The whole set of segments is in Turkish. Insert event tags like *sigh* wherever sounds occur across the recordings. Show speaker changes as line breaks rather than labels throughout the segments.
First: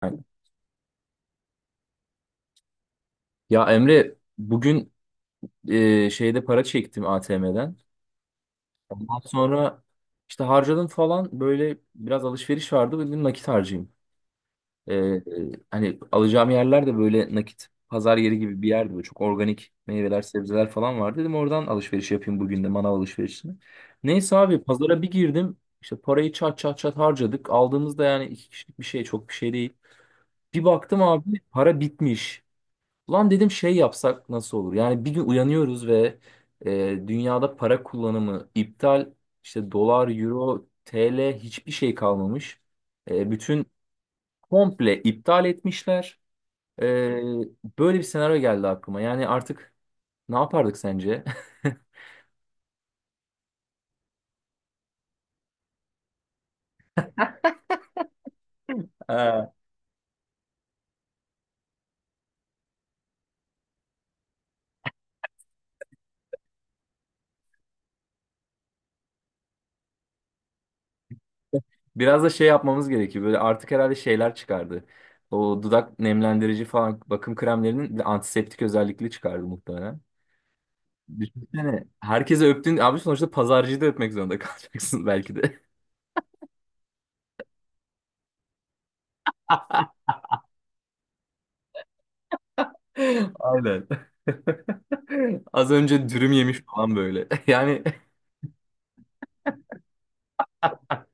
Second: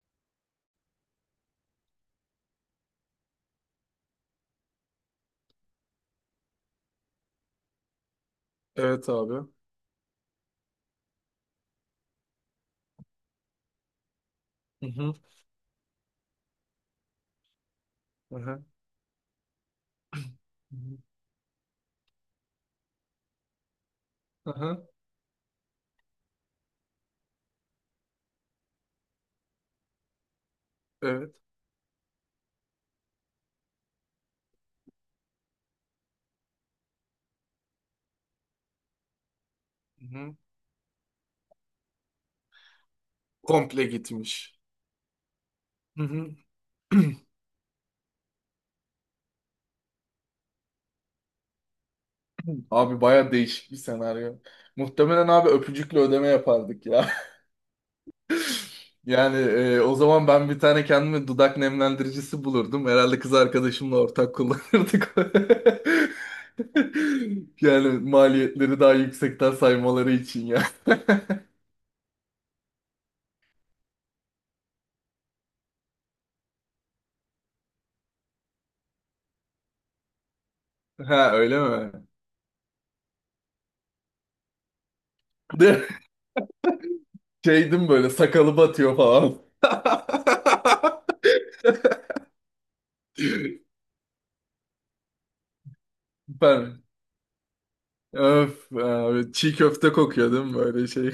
Aynen. Ya Emre bugün şeyde para çektim ATM'den.
Evet,
Ondan
abi.
sonra işte harcadım falan böyle biraz alışveriş vardı dedim nakit harcayayım.
Hı
E,
hı.
e, hani alacağım yerler de böyle nakit pazar
Hı
yeri gibi
hı.
bir yerdi. Böyle çok organik meyveler sebzeler
Hı hı.
falan vardı. Dedim oradan alışveriş yapayım bugün de manav alışverişini. Neyse
Hı
abi
hı.
pazara bir girdim. İşte parayı çat çat çat harcadık. Aldığımızda yani iki kişilik bir şey çok bir şey değil. Bir baktım
Evet.
abi para bitmiş. Ulan dedim şey yapsak nasıl olur? Yani bir gün uyanıyoruz ve dünyada para kullanımı iptal. İşte
Hı
dolar,
hı.
euro, TL hiçbir şey kalmamış. Bütün
Komple gitmiş.
komple iptal
Hı
etmişler.
hı.
E,
*clears throat*
böyle bir senaryo geldi aklıma. Yani artık ne yapardık sence? *laughs*
Abi, baya değişik bir senaryo. Muhtemelen abi, öpücükle ödeme yapardık ya. *laughs* Yani
Ee,
o zaman ben bir tane kendime dudak nemlendiricisi bulurdum. Herhalde kız arkadaşımla ortak kullanırdık. *laughs* Yani maliyetleri daha yüksekten saymaları için ya.
Biraz da şey yapmamız gerekiyor. Böyle artık herhalde şeyler çıkardı. O dudak nemlendirici falan bakım kremlerinin bir de antiseptik özellikli çıkardı muhtemelen.
*laughs* Ha, öyle
Düşünsene.
mi?
Herkese öptün. Abi sonuçta pazarcıyı da öpmek zorunda *laughs* kalacaksın belki
*laughs*
de.
De şeydim, böyle sakalı batıyor falan.
*laughs*
*laughs*
Aynen. *laughs* Az önce dürüm yemiş
Süper.
falan böyle. *laughs* Yani
Öf abi, çiğ köfte kokuyor değil mi böyle şey?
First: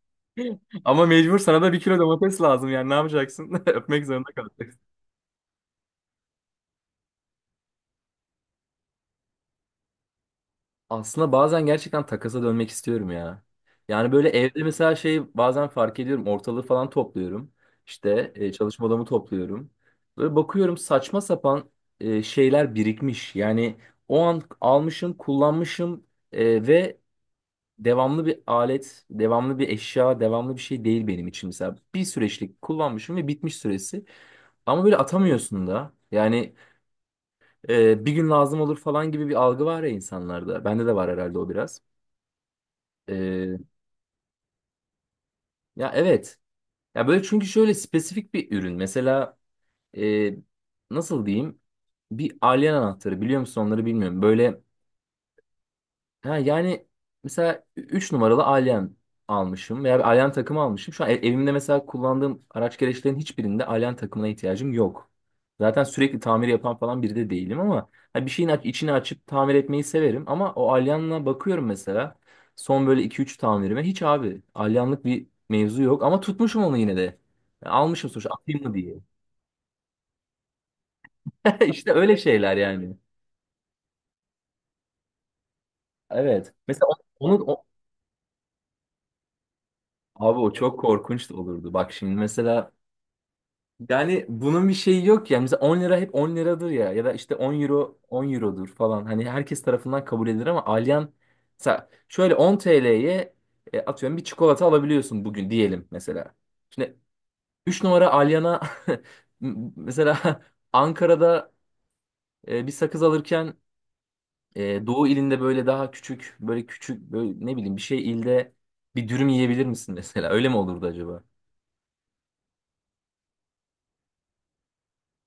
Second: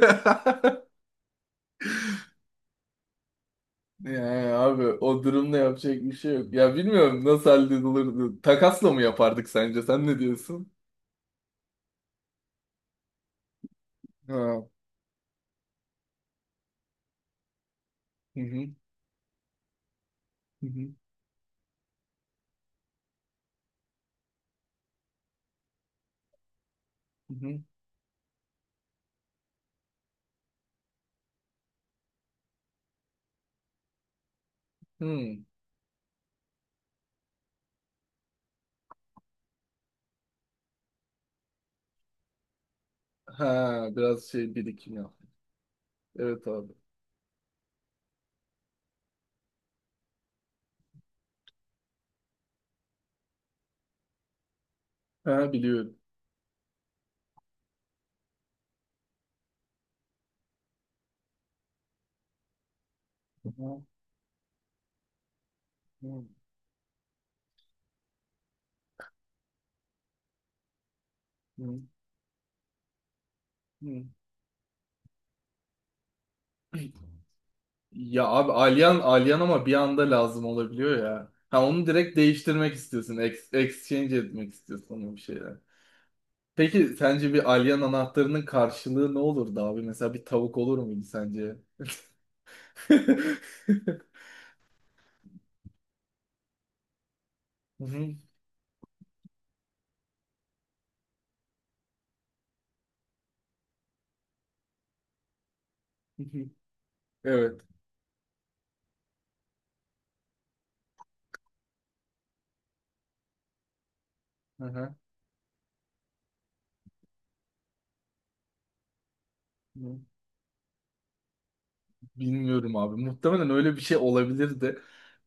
*laughs*
ama mecbur sana da bir kilo domates lazım. Yani ne yapacaksın? *laughs* Öpmek
Yani
zorunda
abi,
kalacaksın.
o durumda yapacak bir şey yok. Ya bilmiyorum nasıl halledilirdi. Takasla mı yapardık sence? Sen ne diyorsun?
Aslında bazen gerçekten takasa dönmek istiyorum ya. Yani böyle evde
Ha.
mesela şey bazen fark ediyorum ortalığı falan topluyorum. İşte
Hı hı.
çalışma odamı topluyorum. Böyle
Hı
bakıyorum
hı.
saçma sapan şeyler birikmiş. Yani o an almışım, kullanmışım ve
Hı hı.
devamlı bir alet, devamlı bir eşya, devamlı bir şey değil benim için. Mesela bir süreçlik kullanmışım ve bitmiş süresi. Ama böyle
Hmm.
atamıyorsun da. Yani bir gün lazım olur falan gibi bir algı var ya insanlarda. Bende de var herhalde o biraz. Ee,
Ha, biraz şey birikim yap.
ya evet.
Evet abi.
Ya böyle çünkü şöyle spesifik bir ürün. Mesela e, nasıl diyeyim? Bir alien anahtarı biliyor musun onları bilmiyorum. Böyle
Ha, biliyorum.
ha, yani mesela 3 numaralı Alyan almışım veya bir Alyan takımı almışım. Şu an evimde mesela kullandığım araç gereçlerin
Hı
hiçbirinde
hı.
Alyan takımına ihtiyacım yok. Zaten sürekli
Hı
tamir yapan falan biri de değilim ama ha, bir şeyin içini açıp tamir etmeyi severim. Ama o Alyan'la bakıyorum mesela son böyle iki üç tamirime hiç
hı.
abi Alyanlık bir mevzu yok ama tutmuşum onu yine de.
*clears throat*
Yani almışım
Ya
sonuçta
abi,
atayım mı diye.
alyan alyan ama bir anda lazım olabiliyor ya. Ha,
*laughs*
onu
İşte öyle
direkt
şeyler
değiştirmek
yani.
istiyorsun. Exchange etmek istiyorsun onu bir şeyler.
Evet. Mesela
Peki
onu,
sence
onu
bir
o-
alyan anahtarının karşılığı ne olurdu abi? Mesela bir
abi o
tavuk olur
çok
muydu
korkunç da
sence?
olurdu. Bak şimdi mesela
*laughs*
yani bunun bir şeyi yok ya. Mesela 10 lira hep 10 liradır ya. Ya da işte 10
Hı
euro
hı,
10 eurodur falan. Hani herkes tarafından kabul edilir ama Alyan mesela şöyle 10 TL'ye atıyorum bir çikolata alabiliyorsun bugün diyelim
hı
mesela.
hı.
Şimdi
Evet.
3 numara Alyan'a *laughs* mesela Ankara'da bir sakız alırken
Hı hı.
Doğu ilinde böyle daha küçük böyle küçük böyle ne bileyim bir şey ilde bir dürüm yiyebilir misin mesela? Öyle mi olurdu acaba?
Bilmiyorum abi. Muhtemelen öyle bir şey olabilirdi.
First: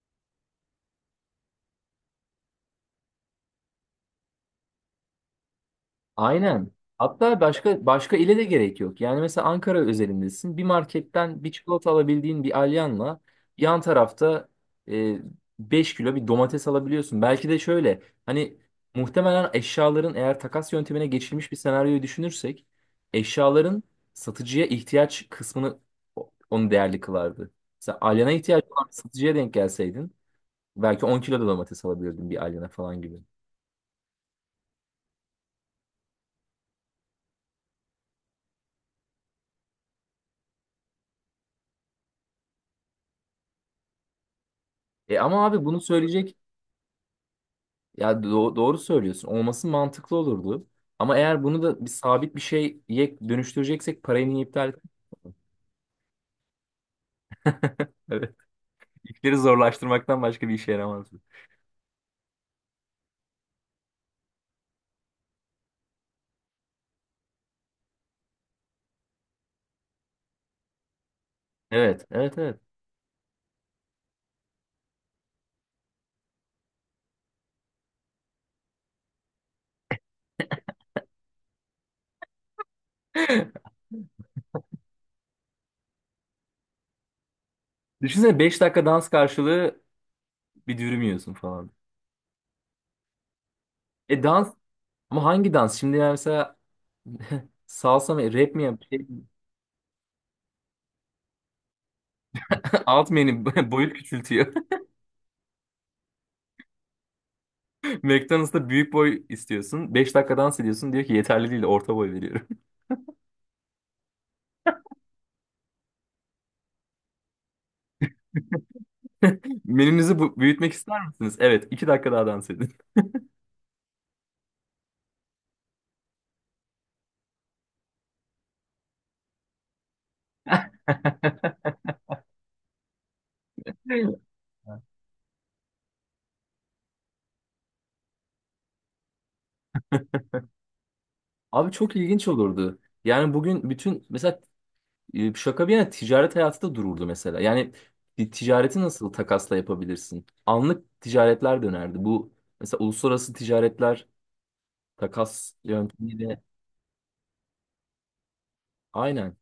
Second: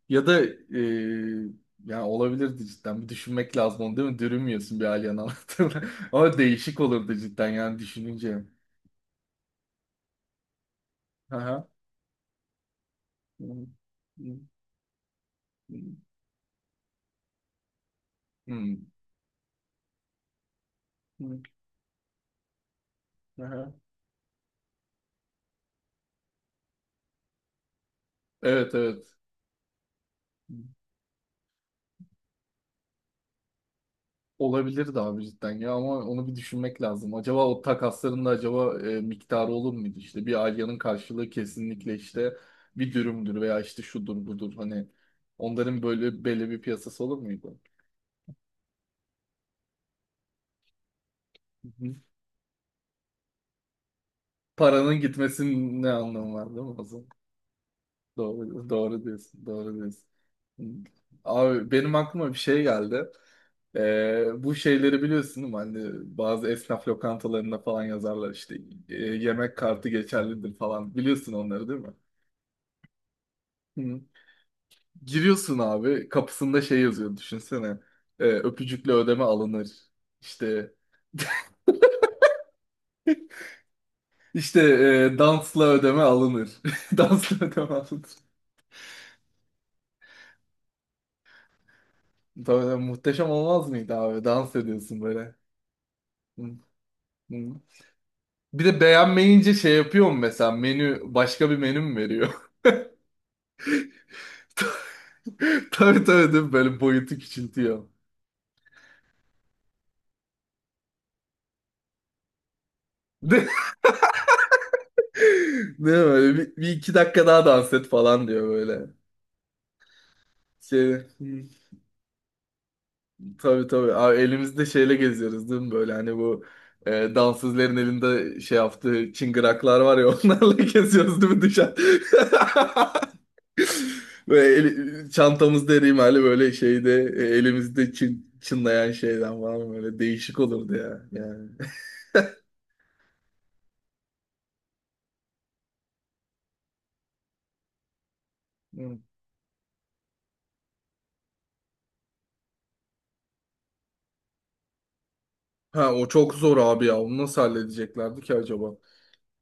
Ya da yani olabilirdi cidden. Bir düşünmek lazım onu değil mi? Dürümüyorsun bir alien anahtarına. *laughs* Ama
Aynen.
değişik olurdu
Hatta
cidden yani
başka başka ile de
düşününce.
gerek yok. Yani mesela Ankara özelindesin. Bir
Hı
marketten bir
hı.
çikolata alabildiğin bir alyanla
Hı
yan
hı.
tarafta e, 5 kilo bir domates alabiliyorsun. Belki de şöyle
Hı
hani
hı.
muhtemelen eşyaların eğer takas yöntemine geçilmiş bir senaryoyu düşünürsek
Hı hı.
eşyaların satıcıya ihtiyaç kısmını onu değerli kılardı. Mesela alyana ihtiyaç
Evet,
olan bir
evet.
satıcıya denk gelseydin belki 10 kilo da domates alabilirdin bir alyana falan gibi.
Olabilirdi abi cidden ya, ama onu bir düşünmek lazım. Acaba o takasların da acaba miktarı olur muydu? İşte bir Alya'nın karşılığı kesinlikle işte bir dürümdür veya işte şudur budur, hani
E ama abi bunu
onların böyle
söyleyecek...
belli bir piyasası olur muydu?
Ya doğru söylüyorsun. Olması mantıklı olurdu. Ama eğer bunu
Hı
da bir
hı.
sabit bir şeye dönüştüreceksek parayı niye iptal...
Paranın gitmesinin ne anlamı var değil mi?
*laughs* Evet.
Doğru, doğru
İşleri
diyorsun, doğru diyorsun.
zorlaştırmaktan başka bir işe yaramaz bu.
Abi, benim aklıma bir şey geldi. Bu şeyleri biliyorsun değil mi? Hani bazı esnaf lokantalarında falan yazarlar işte, yemek kartı geçerlidir falan. Biliyorsun onları değil mi?
Evet, evet, evet.
Hı. Giriyorsun abi, kapısında şey yazıyor düşünsene. Öpücükle ödeme alınır. İşte *laughs*
*laughs*
işte dansla ödeme alınır. *laughs* Dansla ödeme alınır.
Düşünsene beş dakika dans karşılığı bir dürüm yiyorsun falan.
Tabii, muhteşem olmaz mıydı
E
abi?
dans
Dans ediyorsun
ama
böyle.
hangi dans? Şimdi yani
Hı,
mesela *laughs*
hı.
salsa mı, rap mi
Bir de
yap? Şey,
beğenmeyince şey yapıyor mu mesela, menü başka bir menü mü veriyor?
*laughs* alt menü *laughs* boyut küçültüyor.
*laughs* Tabii tabii değil mi? Böyle boyutu küçültüyor.
*laughs*
*laughs*
McDonald's'ta büyük boy istiyorsun. Beş dakika dans ediyorsun. Diyor ki yeterli değil, orta boy veriyorum.
Ne, ne böyle bir, bir iki dakika daha dans et falan diyor böyle.
*laughs* Menünüzü büyütmek
Şey,
ister misiniz? Evet, iki dakika daha dans edin.
tabii tabii. Abi elimizde şeyle geziyoruz değil mi? Böyle hani bu dansözlerin elinde şey yaptığı çıngıraklar var ya, *laughs* onlarla geziyoruz değil mi dışarı?
*laughs*
*laughs* Böyle çantamızda erimali böyle şeyde, elimizde çın, çınlayan şeyden falan böyle değişik olurdu ya. Yani.
Abi çok ilginç olurdu. Yani bugün bütün mesela şaka bir yana ticaret hayatı da dururdu mesela. Yani bir ticareti
Hı.
nasıl takasla yapabilirsin? Anlık ticaretler dönerdi. Bu mesela uluslararası ticaretler takas
Ha, o çok
yöntemiyle
zor abi ya. Onu nasıl halledeceklerdi ki acaba?
aynen.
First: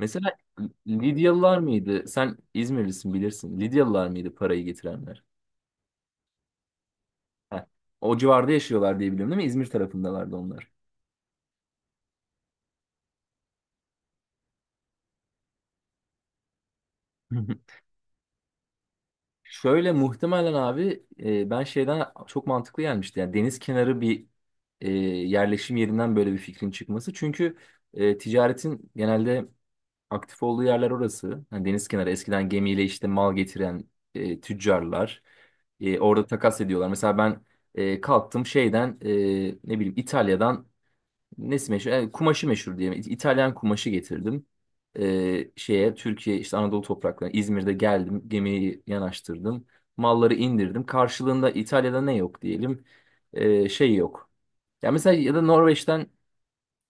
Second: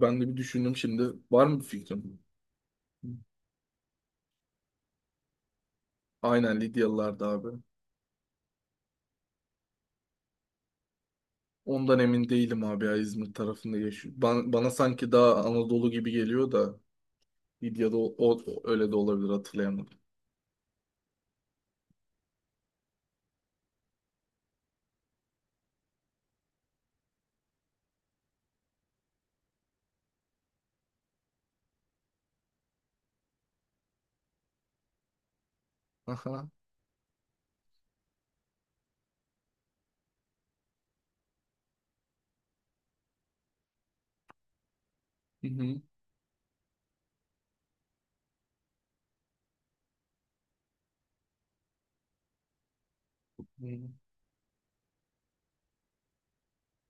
Ben de bir düşündüm şimdi. Var
Lidyalılar
mı bir
mıydı?
fikrin?
Sen İzmirlisin bilirsin. Lidyalılar mıydı parayı getirenler?
Aynen Lidyalılardı abi.
Heh. O civarda yaşıyorlar diye biliyorum değil mi? İzmir tarafındalardı onlar.
Ondan emin değilim abi ya, İzmir tarafında yaşıyor. Bana sanki daha Anadolu gibi geliyor da,
*laughs*
Lidya'da o, öyle de olabilir,
Şöyle
hatırlayamadım.
muhtemelen abi ben şeyden çok mantıklı gelmişti. Yani deniz kenarı bir yerleşim yerinden böyle bir fikrin çıkması. Çünkü ticaretin genelde aktif olduğu yerler orası. Yani deniz kenarı eskiden gemiyle işte mal getiren tüccarlar orada
Aha.
takas ediyorlar. Mesela ben kalktım şeyden ne bileyim İtalya'dan nesi meşhur? Yani kumaşı meşhur diyelim. İtalyan kumaşı getirdim.
Hı
Ee,
hı.
şeye Türkiye işte Anadolu topraklarına İzmir'de geldim. Gemiyi yanaştırdım. Malları indirdim. Karşılığında İtalya'da ne yok diyelim. Ee,
Hı
şey yok. Ya mesela ya da Norveç'ten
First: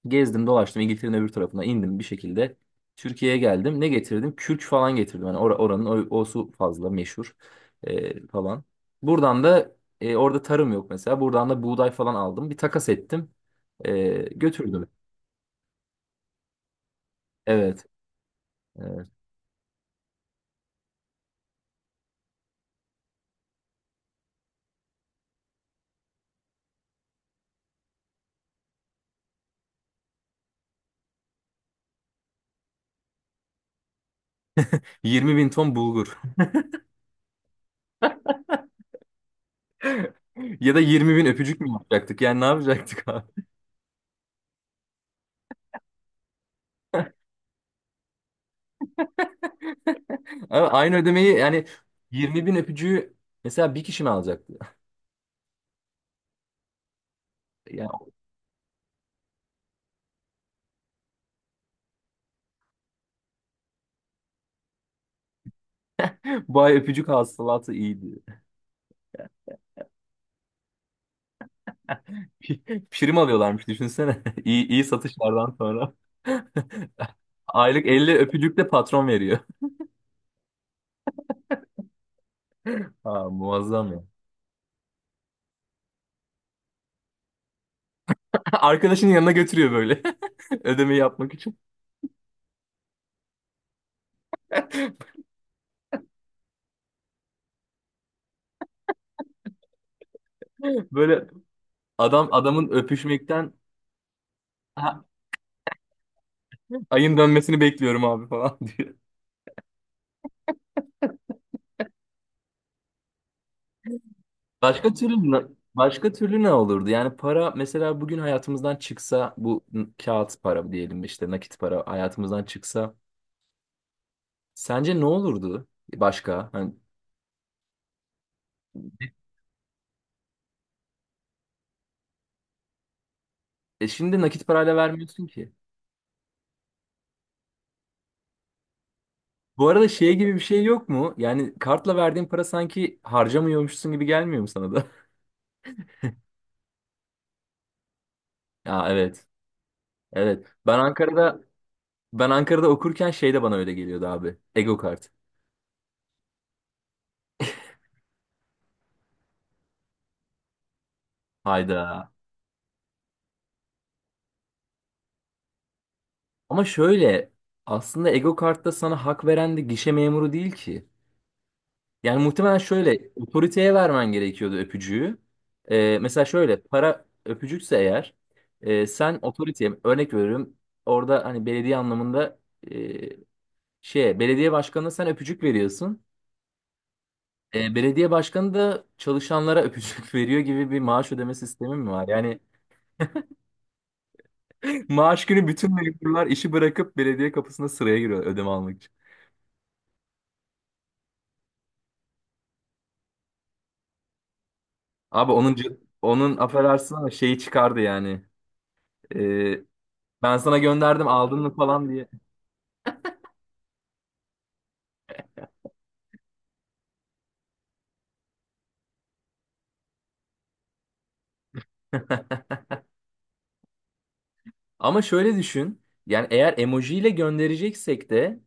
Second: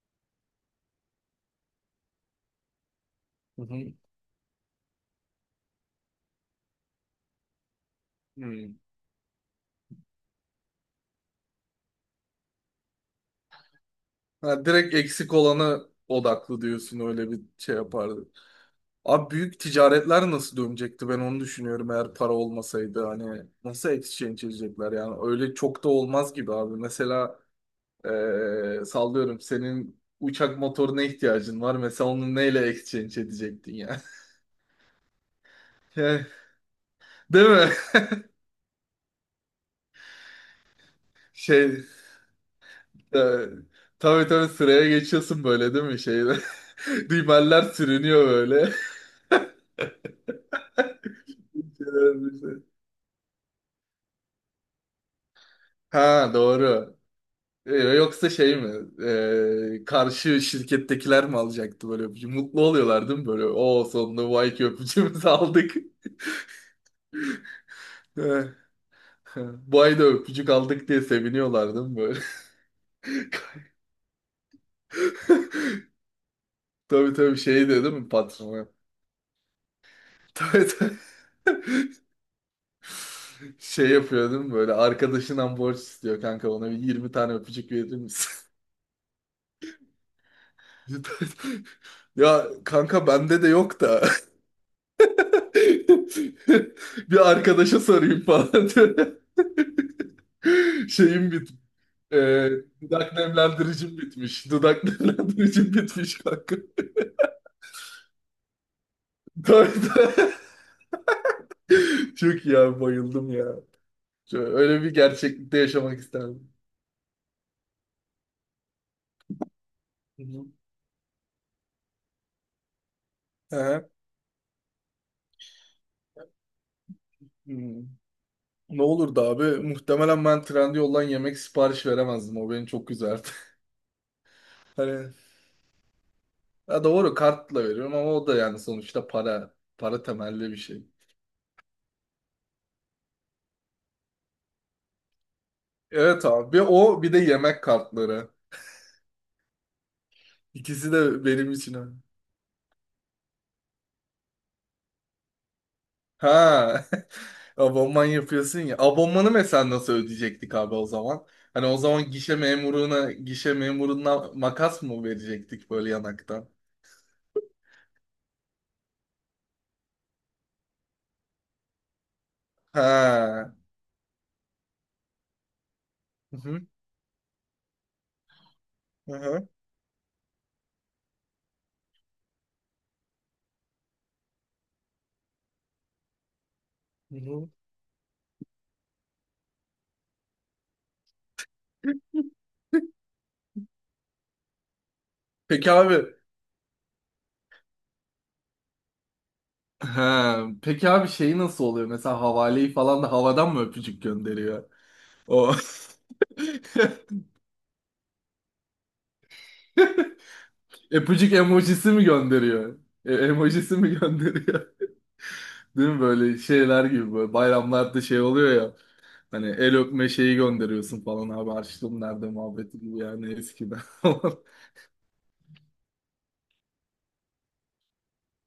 gezdim dolaştım İngiltere'nin öbür tarafına indim bir şekilde. Türkiye'ye geldim. Ne
hı.
getirdim? Kürk falan getirdim. Hani oranın o, o su fazla meşhur
Hı
falan.
hı.
Buradan da orada tarım yok mesela. Buradan da buğday falan aldım. Bir takas ettim. E,
Ha,
götürdüm.
direkt eksik olana odaklı diyorsun, öyle bir şey
Evet.
yapar.
Evet.
Abi, büyük ticaretler nasıl dönecekti, ben onu düşünüyorum. Eğer para olmasaydı hani nasıl exchange edecekler, yani öyle çok da olmaz gibi abi. Mesela sallıyorum, senin uçak motoruna ihtiyacın var mesela, onu neyle exchange edecektin ya?
20 bin ton
*laughs*
bulgur.
Yani,
*laughs*
değil mi?
Ya da 20 bin öpücük mü
Şey,
yapacaktık? Yani ne yapacaktık
e,
abi?
tabii tabii, sıraya geçiyorsun böyle değil mi şeyde. *laughs* Dümeller sürünüyor böyle.
*laughs* Ama aynı ödemeyi yani 20 bin öpücüğü mesela bir kişi mi alacaktı?
*laughs* Ha, doğru.
*laughs* Yani
Yoksa şey mi? Karşı şirkettekiler mi alacaktı böyle öpücü? Mutlu oluyorlar değil mi böyle? O sonunda bu ayki öpücüğümüzü *laughs* aldık.
bu ay öpücük hasılatı iyiydi.
Ee, Bu ay da öpücük aldık diye seviniyorlar değil mi böyle?
*laughs* Prim alıyorlarmış düşünsene. *laughs* İyi, iyi satışlardan
*laughs*
sonra. *laughs*
Tabii tabii, şey diyor
Aylık
değil mi
50 öpücük de
patrona?
patron veriyor.
Tabii tabii. *laughs*
*laughs* Ha,
Şey
muazzam ya.
yapıyor değil mi böyle? Arkadaşından borç istiyor, kanka ona bir 20 tane öpücük verir misin?
*laughs* Arkadaşının yanına götürüyor böyle. *laughs* Ödemeyi yapmak için.
*laughs* Ya kanka, bende de yok da. *laughs* *laughs* Bir arkadaşa sorayım falan. *laughs*
Böyle
Şeyim bit e,
adam adamın
dudak
öpüşmekten
nemlendiricim bitmiş. Dudak *laughs*
"Ha,
nemlendiricim bitmiş kanka.
ayın dönmesini bekliyorum abi falan *laughs* diyor.
Tabii, tabii. Çok iyi abi, bayıldım ya. Şöyle, öyle
Başka
bir
türlü
gerçeklikte yaşamak
başka türlü ne
isterdim.
olurdu? Yani para mesela bugün hayatımızdan çıksa bu
Hı
kağıt
hı.
para diyelim işte nakit para hayatımızdan çıksa
Hı.
sence ne olurdu başka? Hani,
Hmm. Ne olurdu abi? Muhtemelen ben Trendyol'dan yemek sipariş veremezdim. O beni çok üzerdi. *laughs*
şimdi nakit parayla
Hani
vermiyorsun ki.
ya doğru, kartla veriyorum ama o da yani sonuçta para.
Bu arada
Para
şey gibi bir
temelli bir
şey
şey.
yok mu? Yani kartla verdiğin para sanki harcamıyormuşsun gibi gelmiyor mu sana da? *laughs*
Evet abi. Bir o, bir de yemek kartları.
Ya evet. Evet. Ben
İkisi de
Ankara'da
benim için öyle.
ben Ankara'da okurken şey de bana öyle geliyordu abi. Ego kart.
Ha. *laughs* Abonman yapıyorsun ya. Abonmanı mesela nasıl ödeyecektik abi o zaman? Hani o
Hayda.
zaman gişe memuruna, gişe memuruna makas mı verecektik böyle yanaktan?
Ama şöyle aslında Ego kartta sana hak veren de gişe memuru değil ki. Yani muhtemelen şöyle
Ha.
otoriteye vermen gerekiyordu öpücüğü. Mesela
Hı
şöyle
hı.
para öpücükse eğer
Hı
sen
hı.
otoriteye örnek veriyorum orada hani belediye anlamında e, şeye belediye başkanına sen öpücük veriyorsun.
Hı hı.
Belediye başkanı da çalışanlara öpücük *laughs* veriyor gibi bir maaş ödeme sistemi mi var? Yani *laughs* maaş günü
Peki
bütün
abi.
memurlar işi bırakıp belediye kapısına sıraya giriyor ödeme almak için.
Ha. Peki abi, şeyi nasıl oluyor? Mesela havaleyi falan da havadan mı öpücük gönderiyor?
Abi
O
onun onun affedersin ama
*laughs*
şeyi çıkardı yani. E, ben sana gönderdim
öpücük
aldın mı falan
emojisi mi
diye.
gönderiyor? Emojisi mi gönderiyor? Değil mi böyle şeyler gibi böyle bayramlarda şey oluyor ya, hani el öpme şeyi gönderiyorsun falan abi, harçlığım nerede
*laughs*
muhabbeti gibi yani eskiden. *laughs*
Ama şöyle düşün. Yani eğer emojiyle göndereceksek de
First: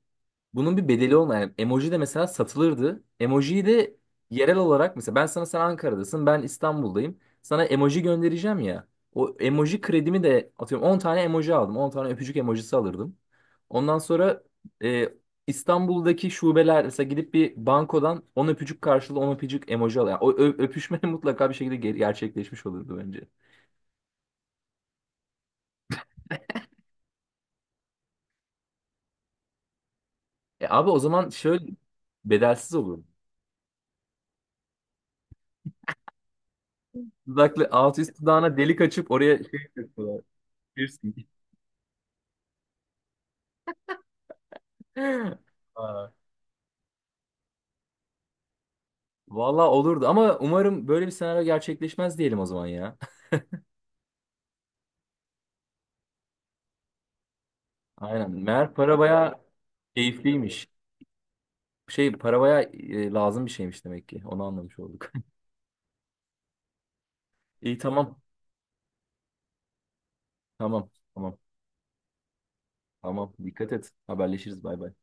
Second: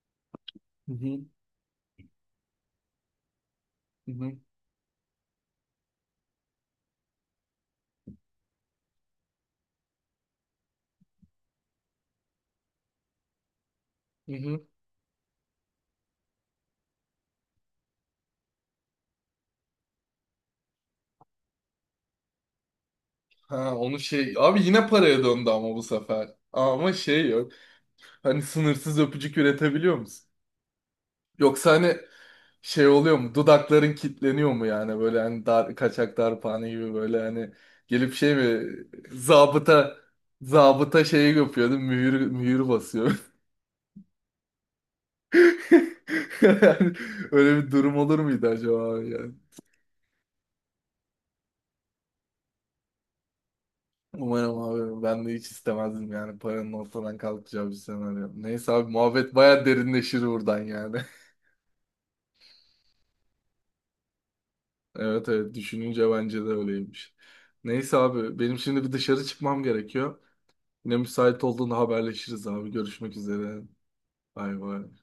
bunun bir
Hı
bedeli
hı,
olmayan yani emoji de mesela satılırdı. Emojiyi de
hı hı,
yerel olarak mesela ben sana sen Ankara'dasın, ben İstanbul'dayım. Sana emoji göndereceğim ya. O emoji kredimi de atıyorum 10 tane emoji aldım. 10 tane öpücük emojisi alırdım. Ondan
hı
sonra
hı.
e, İstanbul'daki şubeler mesela gidip bir bankodan 10 öpücük karşılığı 10 öpücük emoji alıyor. Yani o öpüşme *laughs* mutlaka bir şekilde gerçekleşmiş olurdu bence.
Ha, onu şey abi yine paraya döndü ama bu sefer. Ama şey yok. Hani sınırsız öpücük üretebiliyor musun?
E abi o zaman şöyle
Yoksa hani
bedelsiz
şey
olur.
oluyor mu? Dudakların kilitleniyor mu yani, böyle hani dar, kaçak darphane gibi böyle hani
Dudaklı alt
gelip
üst
şey
dudağına
mi,
delik açıp oraya şey
zabıta,
yapıyorlar.
zabıta
Piercing.
şeyi yapıyordu, mühür mühür basıyor. *laughs*
*laughs* Aa,
Yani öyle bir durum olur muydu acaba abi yani?
vallahi olurdu ama umarım böyle bir senaryo gerçekleşmez diyelim o zaman ya. *laughs*
Umarım abi, ben de hiç istemezdim yani paranın ortadan kalkacağı bir senaryo.
Aynen.
Neyse
Meğer
abi,
para bayağı
muhabbet baya derinleşir buradan
keyifliymiş.
yani. *laughs*
Şey para bayağı lazım bir şeymiş demek ki. Onu anlamış olduk.
Evet evet, düşününce bence de öyleymiş.
*laughs* İyi
Neyse
tamam.
abi, benim şimdi bir dışarı çıkmam gerekiyor.
Tamam.
Yine
Tamam.
müsait olduğunda haberleşiriz abi. Görüşmek
Tamam.
üzere.
Dikkat et.
Bay
Haberleşiriz. Bay
bay.
bay.